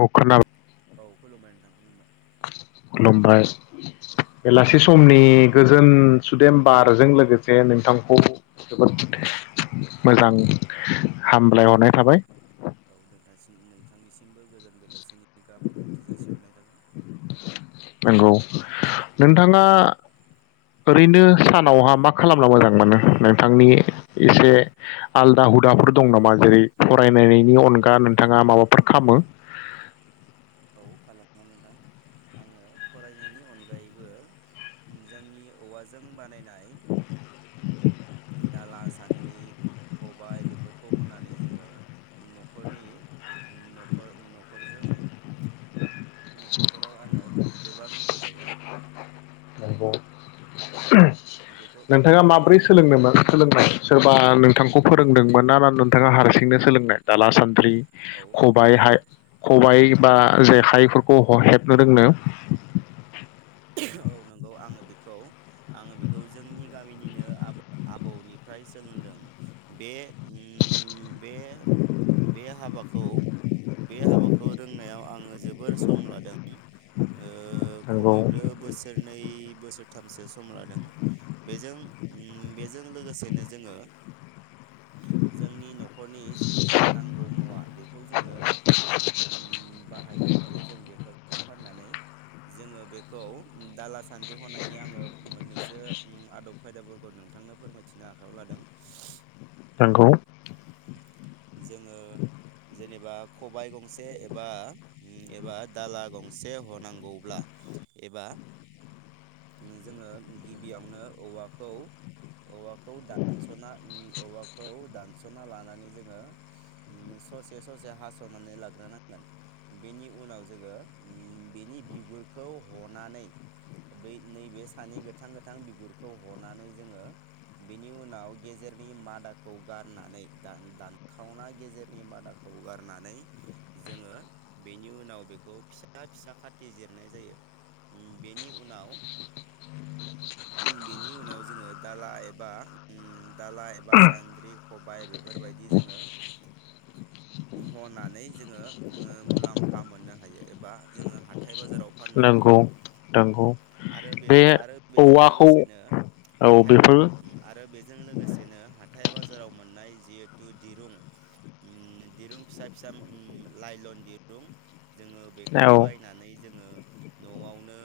अ खोनाबा औ खुलुमबाय नोंथां खुलुमबाय खुलुमबाय औ बेलासि समनि। गोजोन सुदेम बारजों लोगोसे नोंथांखौ जोबोद मोजां हामलायहरनाय थाबाय। नोंथां नोंथांनिसिमबो गोजान बेलासिनि गाह हामलायथि जासिहरनाय जाबाय। नंगौ नोंथाङा ओरैनो सानावहा मा खालामना मोजां मोनो नोंथांनि एसे आलदा हुदाफोर दं नामा जेरै फरायनायनि अनगा नोंथाङा माबाफोर खालामो। औ खालामगोन नोंथां आङो फरायनायनि अनगायैबो जोंनि औवाजों बानायनाय दाला सानद्रि खबाय बेफोरखौ होननानै जोङो न'खरनि न'खर न'खरजों। [inaudible] आंनो गोबां हेफाजाब होयो। बेखौ [inaudible] नोंथाङा बे माब्रै सोलोंदोंमोन सोलोंनाय। सोरबा नोंथांखौ फोरोंदोंमोन ना ना नोंथाङा हारसिंनो सोलोंनाय दाला सान औ औ औ खबाय-खबाय बा नंगौ जेखायफोरखौ ह हेबनो रोंनो औ नंगौ आङो बेखौ आङो बेखौ जोंनि गामिनिनो आब आबौनिफ्राय सोलोंदों बे ओय बे बे हाबाखौ खौ बे हाबाखौ रोंनायाव आङो जोबोर सम लादों औ मैबो बोसोरनै बोसोरथामसो सम लादों बेजों बेजों लोगोसेनो जोङो जोंनि नख खरनि जिखिनि नांगौ मुवा बेखौ जोङो बाहायनो हायो जों बेफोर फाननानै जोङो बे खौ दाला सानद्रि हनायनि आङो मोननैसो उम आदब खायदाफोरखौ नोंथांनो फोरमायथिनो आखायाव लादों। नोंगौ जोङो जेनेबा खबाय गंसे एबा एबा दाला गंसे हनांगौब्ला एबा जोङो गिबियावनो औवाखौ औवाखौ दानसना उम औवाखौ दानस ना लानानै जोङो उम ससे ससे हासनानै लाग्रोनांगोन बेनि उनाव जोङो बेनि बिगुरखौ हनानै बै नैबे सानि गोथां गोथां बिगुरखौ हनानै जोङो बेनि उनाव गेजेरनि मादाखौ गार नानै दान दानखावना गेजेरनि मादाखौ गारनानै जोङो बेनि उनाव बेखौ फिसा फिसा खाथि जिरनाय जायो, बेनि उनाव बेनि उनाव जोङो दाला एबा दाला एबा सानद्रि खबाय बेफोरबायदि जोङो हनानै जोङो ओ मुलाम्फा मोननो हायो एबा जोङो हाथ हाथाय बाजाराव फाननो हायो नंगौ नंगौ आरो बे आरो बेजों औवाखौ लोगोसेनो औ हाथाय बेफोर आरो बेजों लोगोसेनो थायाबा बाजाराव मोननाय जिहेथु दिरुं उम दिरुं फिसा फिसा उम लाइलन दिरुं जोङो बेखौ औ बायनानै जोङो नआवनो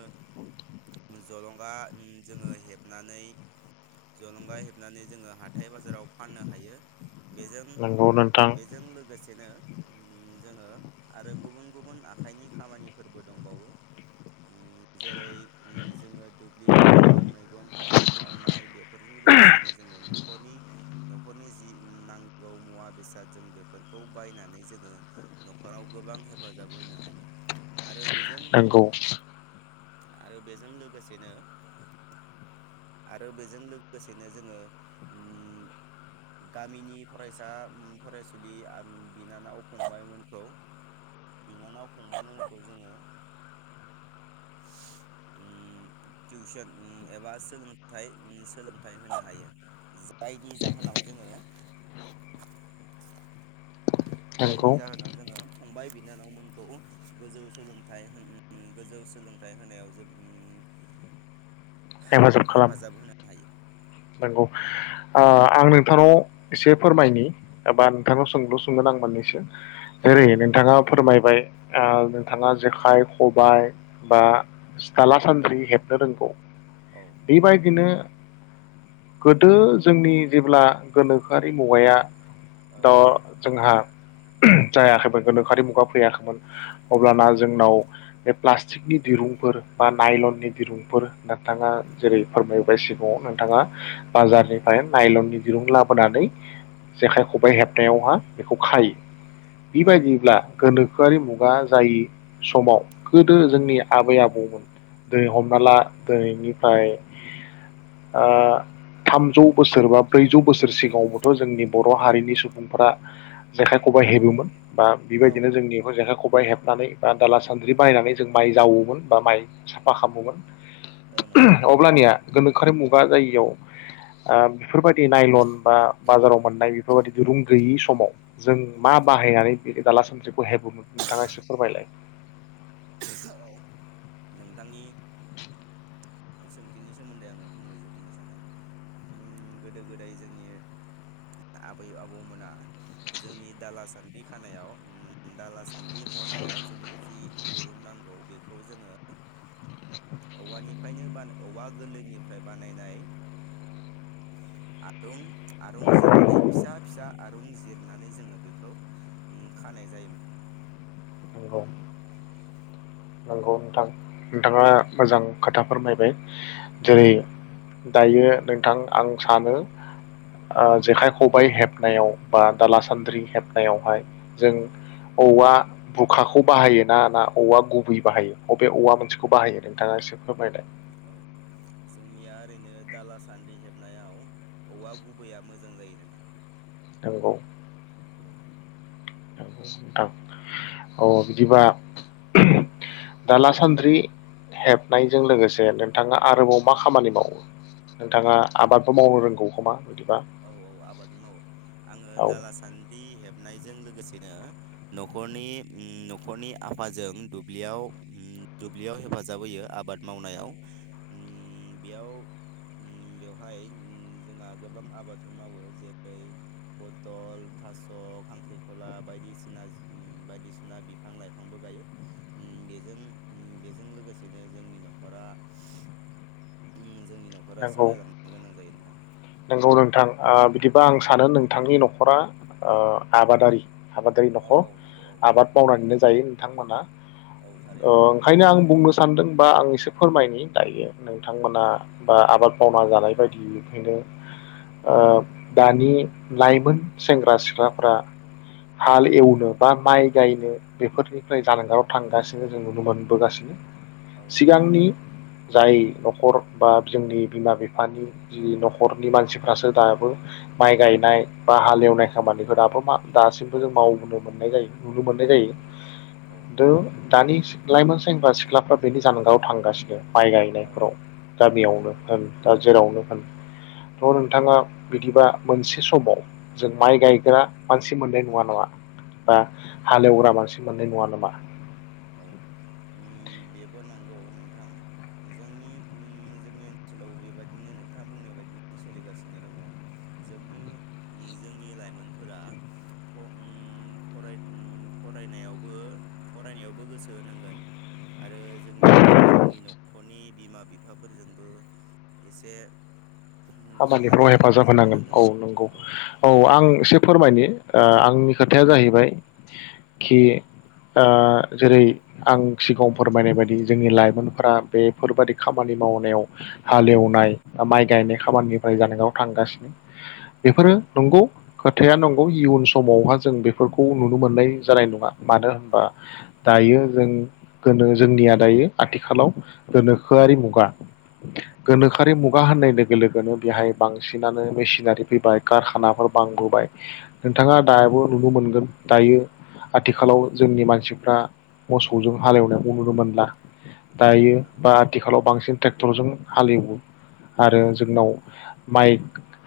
जलंगा उम जोङो हेबनानै जलंगा हेबनानै जोङो हाथाय बाजाराव फाननो हायो। बेजों नंगौ नोंथां बेजों लोगोसेनो उम जोङो आरो गुबुन गुबुन आखाइनि खामानिफोरबो दंबावो। जेरै जोङो दुब्लि फोथाराव मैगं थाइगं मावनाय बेफोरजों लोगोसेनो जोङो नखरनि नखरनि जि नांगौ मुवा बेसाद जों बेफोरखौ बायनानै जोङो न'खराव गोबां हेफाजाब होनो हायो। आरो बेजों नंगौ आरो बेजों लोगोसेनो आरो बेजों लोगोसेनो जोङो उम गामिनि फरायसा उम फरायसुलि आ उम बिनानाव फंबायमोनखौ बिनानाव फंबायमोनखौ जोङो उम टिउसन उम एबा सोलोंथाय सोलोंथाय होनो हायो जायनि जाहो जाहोनाव नाव जोङो जायनि नंगौ जाहोनाव जोङो फंबाय बिनानावमोनखौ गोजौ सोलोंथाइ उम गोजौ सोलोंथाइ होनायाव जों उम हेफाजाब खालाम नोंगौ आ आं नोंथांनाव एसे फोरमायनि एबा नोंथांनाव सोंलु सोंगोन आं मोननैसो ओरै औ नोंथाङा फोरमायबाय ओ नोंथाङा जेखाय खबाय बा दाला सान्द्रि हेबनो रोंगौ। औ बेबायदिनो गोदो जोंनि जेब्ला गोनोखोआरि मुवाया औ दा जोंहा ओम जायाखैमोन गोनोखोआरि मुगा फैयाखैमोन औ अब्लाना जोंनाव बे प्लास्ट थिकनि दिरुंफोर बा नायलननि दिरुंफोर नोंथाङा जेरै फोरमायबाय सिगाङाव नोंथाङा बाजारनिफ्राय नायलननि दिरुं लाबोनानै जेखाइ खबाइ हेबनायावहा बेखौ खायो। औ बेबायदिब्ला गोनोखोआरि मुगा जायि समाव गोदो औ जोंनि आबै आबौमोन दिनै हम माला दोनैनिफ्राय आ थामजौ बोसोर बा ब्रैजौ बोसोर सिगाङावबोथ जोंनि बर हारिनि सुबुंफोरा जेखाइ खबाइ हेबोमोन बा औ बेबायदिनो जोंनि बे जेखाइ खबाइ हेबनानै बा दाला सान्द्रि बायनानै जों माइ जावोमोन बा माइ साफा औ नंगौ खालामोमोन अब्लानिया गोनोखोआरि मुगा जायियाव ओ बेफोरबायदि नायलन बा बाजाराव मोननाय बेफोरबायदि दिरुं गैयि समाव जों मा बाहायनानै दाला सानद्रिखौ हेबोमोन नोंथाङा एसे फोरमायलाय। [unintelligible] औ नोंथांनि उम सोंथिनि सोमोन्दै आङो फंनैसो बुंनो सानदों उम गोदो गोदाय जोंनि आबै आबौमोना जोंनि दाला सान्द्रि खानायाव उम दाला सान्द्रि हनायाव जोंनि जि दि रुं नांगौ बेखौ जोङो औवानिफ्रायनो बा औवा गोरलैनिफ्राय बानायनाय आरुं आरुं जिरनानै फिसा फिसा आरुं जिरनानै जोङो बेखौ खानाय जायोमोन। नंगौ नंगौ नोंथां नोंथाङा औ मोजां खोथा फोरमायबाय औ जेरै दायो नोंथां आं सानो ओ जेखाइ खबाइ हेबनायाव बा दाला सान्द्रि हेबनायावहाय औ जों औवा भुखाखौ बाहायो ना ना औवा गुबै बाहायो बबे औवा मोनसे बे खौ बाहायो नोंथाङा एसे फोरमायनाय। औ जोंनिया ओरैनो दाला सान्द्रि हेबनायाव औवा गुबैया मोजां जायो नोंथां। नंगौ नोंथां अ बिदिबा दाला सान्द्रि हेबनायजों लोगोसे नोंथाङा आरोबाव मा खामानि मावो नोंथाङा आबादबो मावनो रोंगौ खोमा? बिदिबा औ औ आबाद मावो आङो औ दाला सान्द्रि हेबनाय जों लोगोसेनो न'खरनि न'खरनि आफाजों जों दुब्लियाव हेफाजाब होयो आबाद मावनायाव उम बेयाव उम बेवहाय उम जोंहा गोबां आबाद मावो जेरै पथल थास' खांख्रिखला बायदिना बायदिसिना बिफां लाइफांबो गायो। बेजों बेजों लोगोसेनो जोंनि न'खरा उम जोंनि न'खरा नंगौ सालायलांनो गोनां जायो नोंथां। नंगौ नोंथां ओ बिदिबा आं सानो नोंथांनि न'खरा आबादारि आबादारि औ न'खर औ नंगौ औ आबाद नोंथां औ मावनानैनो जायो नोंथांमोना औ थारैनो नंगौ ओंखायनो आं बुंनो सानदों। बा आं एसे फोरमायनो दायो। नोंथांमोना औ आबाद मावना जानाय बायदियै बेखायनो ओ दानि लाइमोन सेंग्रा सिख्लाफ्रा हाल एवनो बा माइ गायनो बेफोरनिफ्राय जानगाराव थांगासिनो जों नुनो मोनबोगासिनो। औ नंगौ नोंथां सिगांनि औ जाय न'खर बा जोंनि बिमा बिफानि जि न'खरनि मानसिफ्रासो दाबो माइ गायनाय बा हालेवनाय खामानिखौ दाबो मा दासिमबो जों मावनो मोननाय जायो नुनो मोननाय औ जायो नंगौ औ खिन्थु दानि लाइमोन सेंब्रा सिख्लाफ्रा बेनि जानगाराव थांगासिनो माइ औ गायनायफोराव दा औ बेयावनो नंगौ होन नोंथां औ दा जेरावनो थ' नोंथाङा बिदिबा मोनसे समाव जों माइ गायग्रा मानसि मोननाय नङा नामा? बा हालेवग्रा मानसि मोननाय नङा नामा? औ उम बेबो नंगौ नोंथां जोंनि ओ जोंनि ओनसोलाव बेबायदिनो नोंथाङा बुंनाय बायदिनो सोलिगासिनो दङ जोंनि जोंनि लाइमोनफोरा ओ फराय ओ फरायनायावबो फरायनायावबो गोसो होनांगोन आरो जों ओ जोंनि नख'रनि बिमा बिफाफोरजोंबो एसे खामानिफ्राव हेफाजाब होनांगोन औ नंगौ औ औ आं उम एसे फोरमायनि ओ आंनि औ खोथाया जाहैबाय खि ओ जेरै आं सिगाङाव फोरमायनाय बायदि जोंनि लाइमोनफोरा बेफोर बायदि खामानि मावनायाव हालेवनाय बा माइ गायनाय खामानिनिफ्राय जानायगाव थांगासिनो बेफोरो नंगौ खोथाया नंगौ इयुन समावहा जों बेफोरखौ नुनो मोननाय जानाय नङा। मानो औ होनबा दायो जों गोनो जोंनिया दायो आथिखालाव गोनोखोआरि मुगा औ औ गोनोखोआरि मुगा होननाय लोगो लोगो नो बेहाय बांसिनानो मेसिनारि फैबाय कारखानाफोर बांबोबाय नोंथाङा दाबो नुनो मोनगोन दायो आथिखालाव जोंनि मानसिफ्रा मोसौजों हालेवनायखौ नुनो मोनला। औ दायो नंगौ नोंथां बा औ आथिखालाव बांसिन ट्रेक्टरजों हालेवो जोंनाव गंसेसो फै दङ जोंनि ओनसोलाव सासे मानसि बा सानै मानसिल' नांगौ जागोन ट्रेक्टर सालायनो बा माइ गायनाय मेसिनखौ सामलायनो आरो माइ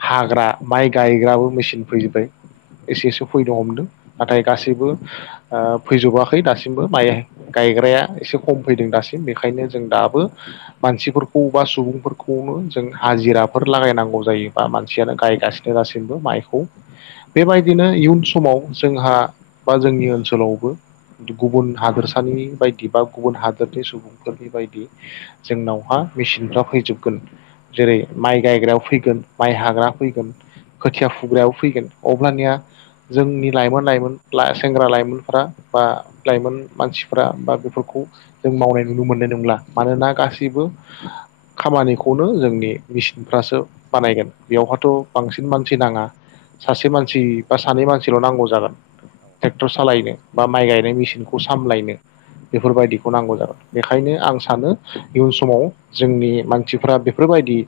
हाग्रा माइ गायग्राबो मेचिन फैजोबबाय एसे एसे फैनो हमदों नाथाय गासैबो ओ फैजोबाखै दासिमबो माइ गायग्राया एसे खम फैदों दासिम बेखायनो जों दाबो मानसिफोरखौ बा सुबुंफोरखौनो जों हाजिराफोर लागायनांगौ जायो बा मानसियानो गायगासिनो दासिमबो माइखौ। बेबायदिनो इयुन समाव जोंहा बा जोंनि ओनसोलावबो गुबुन हादोरसानि बायदि बा गुबुन हादोरनि सुबुंफोरनि बायदि जोंनावहा मेचिनफ्रा फैजोबगोन। जेरै माइ गायग्रायाव फैगोन माइ हाग्रा फैगोन खोथिया फुग्रायाव फैगोन अब्लानिया जोंनि लाइमोन लाइमोन सेंग्रा लाइमोनफोरा बा लाइमोन मानसिफ्रा बा बेफोरखौ जों मावनाय नुनो मोननाय नंला। मानोना गासैबो खामानिखौनो जों बे मेसिनफ्रासो बानायगोन बेवहाथ' बांसिन मानसि नाङा सासे मानसि बा सानै मानसिल' नांगौ जागोन। ट्रेक्टर सालायनो बा माइ गायनाय मेसिनखौ सामलायनो बेफोर बायदिखौ नांगौ जागोन बेखायनो आं सानो इयुन समाव जोंनि मानसिफोरा बे बायदि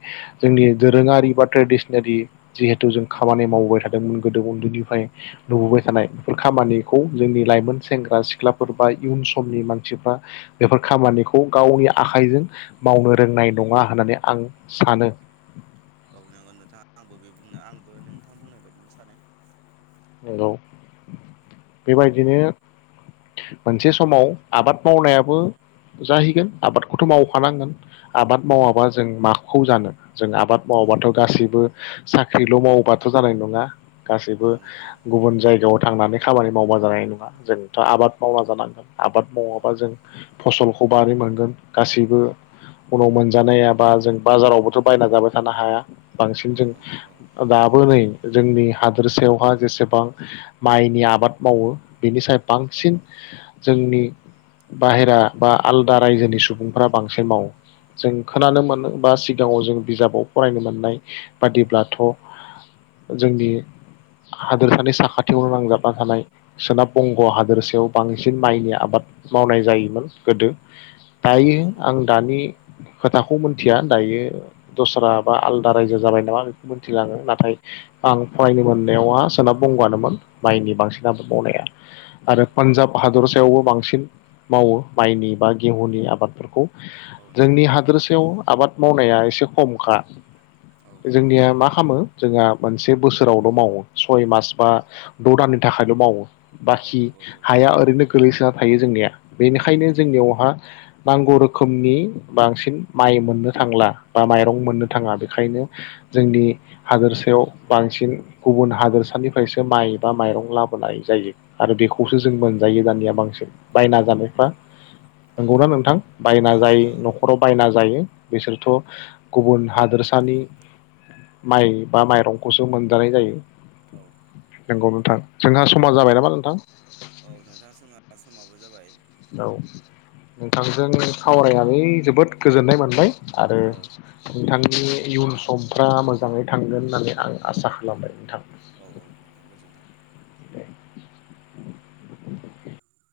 जोंनि दोरोङारि बा ट्रेडिसनारि जिहेथु जों खामानि मावबाय थादोंमोन गोदो उन्दैनिफ्राय नुबोबाय थानाय बेफोर खामानिखौ जोंनि लाइमोन सेंग्रा सिख्लाफोर बा इयुन समनि मानसिफ्रा बेफोर खामानिखौ गावनि आखाइजों मावनो रोंनाय नङा होननानै आं सानो औ नंगौ नोंथाङा आंबो आंबो नोंथां बुंनाय बायदिनो सानो। नोंगौ बेबायदिनो मोनसे समाव आबाद मावनायाबो जाहैगोन। आबादखौथ' मावखानांगोन आबाद मावाबा जों माखौ जानो जों आबाद औ मावाबाथ' गासैबो साख्रिल' मावोबाथ' जानाय नङा गासैबो औ नोंथां औ गुबुन जायगायाव थांनानै खामानि मावबा जानाय नङा। जोंथ' आबाद मावना जानांगोन आबाद औ मावाबा जों फसलखौ मारै मोनगोन गासैबो उनाव मोनजानायाबा जों बाजारावबोथ' बायना जाबाय थानो हाया। औ बांसिन जों नंगौ नोंथां औ दाबो नै जोंनि हादोरसायावहाय जेसेबां माइनि आबाद मावो बेनिसाय बांसिन जोंनि बाहेरा बा आलदा रायजोनि सुबुंफोरा बांसिन मावो। जों औ खोनानो मोनो बा सिगाङाव जों बिजाबाव फरायनो मोननाय मोननाय बादिब्लाथ' जोंनि हादोरसानि साखाथियावनो नांजाबना थानाय सोनाब बंग हादोरसायाव बांसिन माइनि आबाद मावनाय जायोमोन। गोदो दायो आं दानि खोथाखौ मोनथिया दायो दस्रा बा आलदा रायजो जाबाय नामा बेखौ मिथिला। आंङो नाथाय आं फरायनो मोन यावहा सोनाब बंगआनोमोन माइनि बांसिन आबाद मावनाया आरो पान्जाब हादरसायावबो बांसिन मावो। माइनि बा गेहुनि आबादफोरखौ औ नंगौ जोंनि हादोरसायाव आबाद मावनाया एसे खमखा औ जोंनिया मा खालामो जोंहा मोनसे बोसोरावल' मावो। सय मास बा द' दाननि थाखायल' मावो औ बाखि नंगौ औ हाया ओरैनो गोगलैसोना थायो। जोंनिया औ बेनिखायनो जोंनियावहा नांगौ रोखोमनि बांसिन माइ मोननो थांला बा माइरं मोननो थाङा बेखायनो जोंनि हादोरसायाव बांसिन गुबुन हादोरसानिफ्रायसो माइ बा माइरं लाबोनाय जायो आरो औ बेखौसो जों नंगौ मोनजायो दानिया बांसिन बायना औ जानायफ्रा। औ नंगौना नोंथां बायना औ जायो नंगौ औ नंगौ नख'राव बायना जायो बिसोरथ' गुबुन हादोरसानि माइ बा माइरंखौसो मोनजानाय जायो। औ नोंगौ नोंथां जोंहा समा औ जाबाय नंगौ नामा नोंथां? औ नोंथाङा जोंहा समाबो जाबाय। औ नोंथांजों सावरायनानै जोबोद गोजोननाय मोनबाय। आरो औ नोंथां। नि इयुन समफ्रा मोजाङै थांगोन होननानै आं आसा खालामबाय औ नोंथां। औ नोंथां गोजोनथों [inaudible]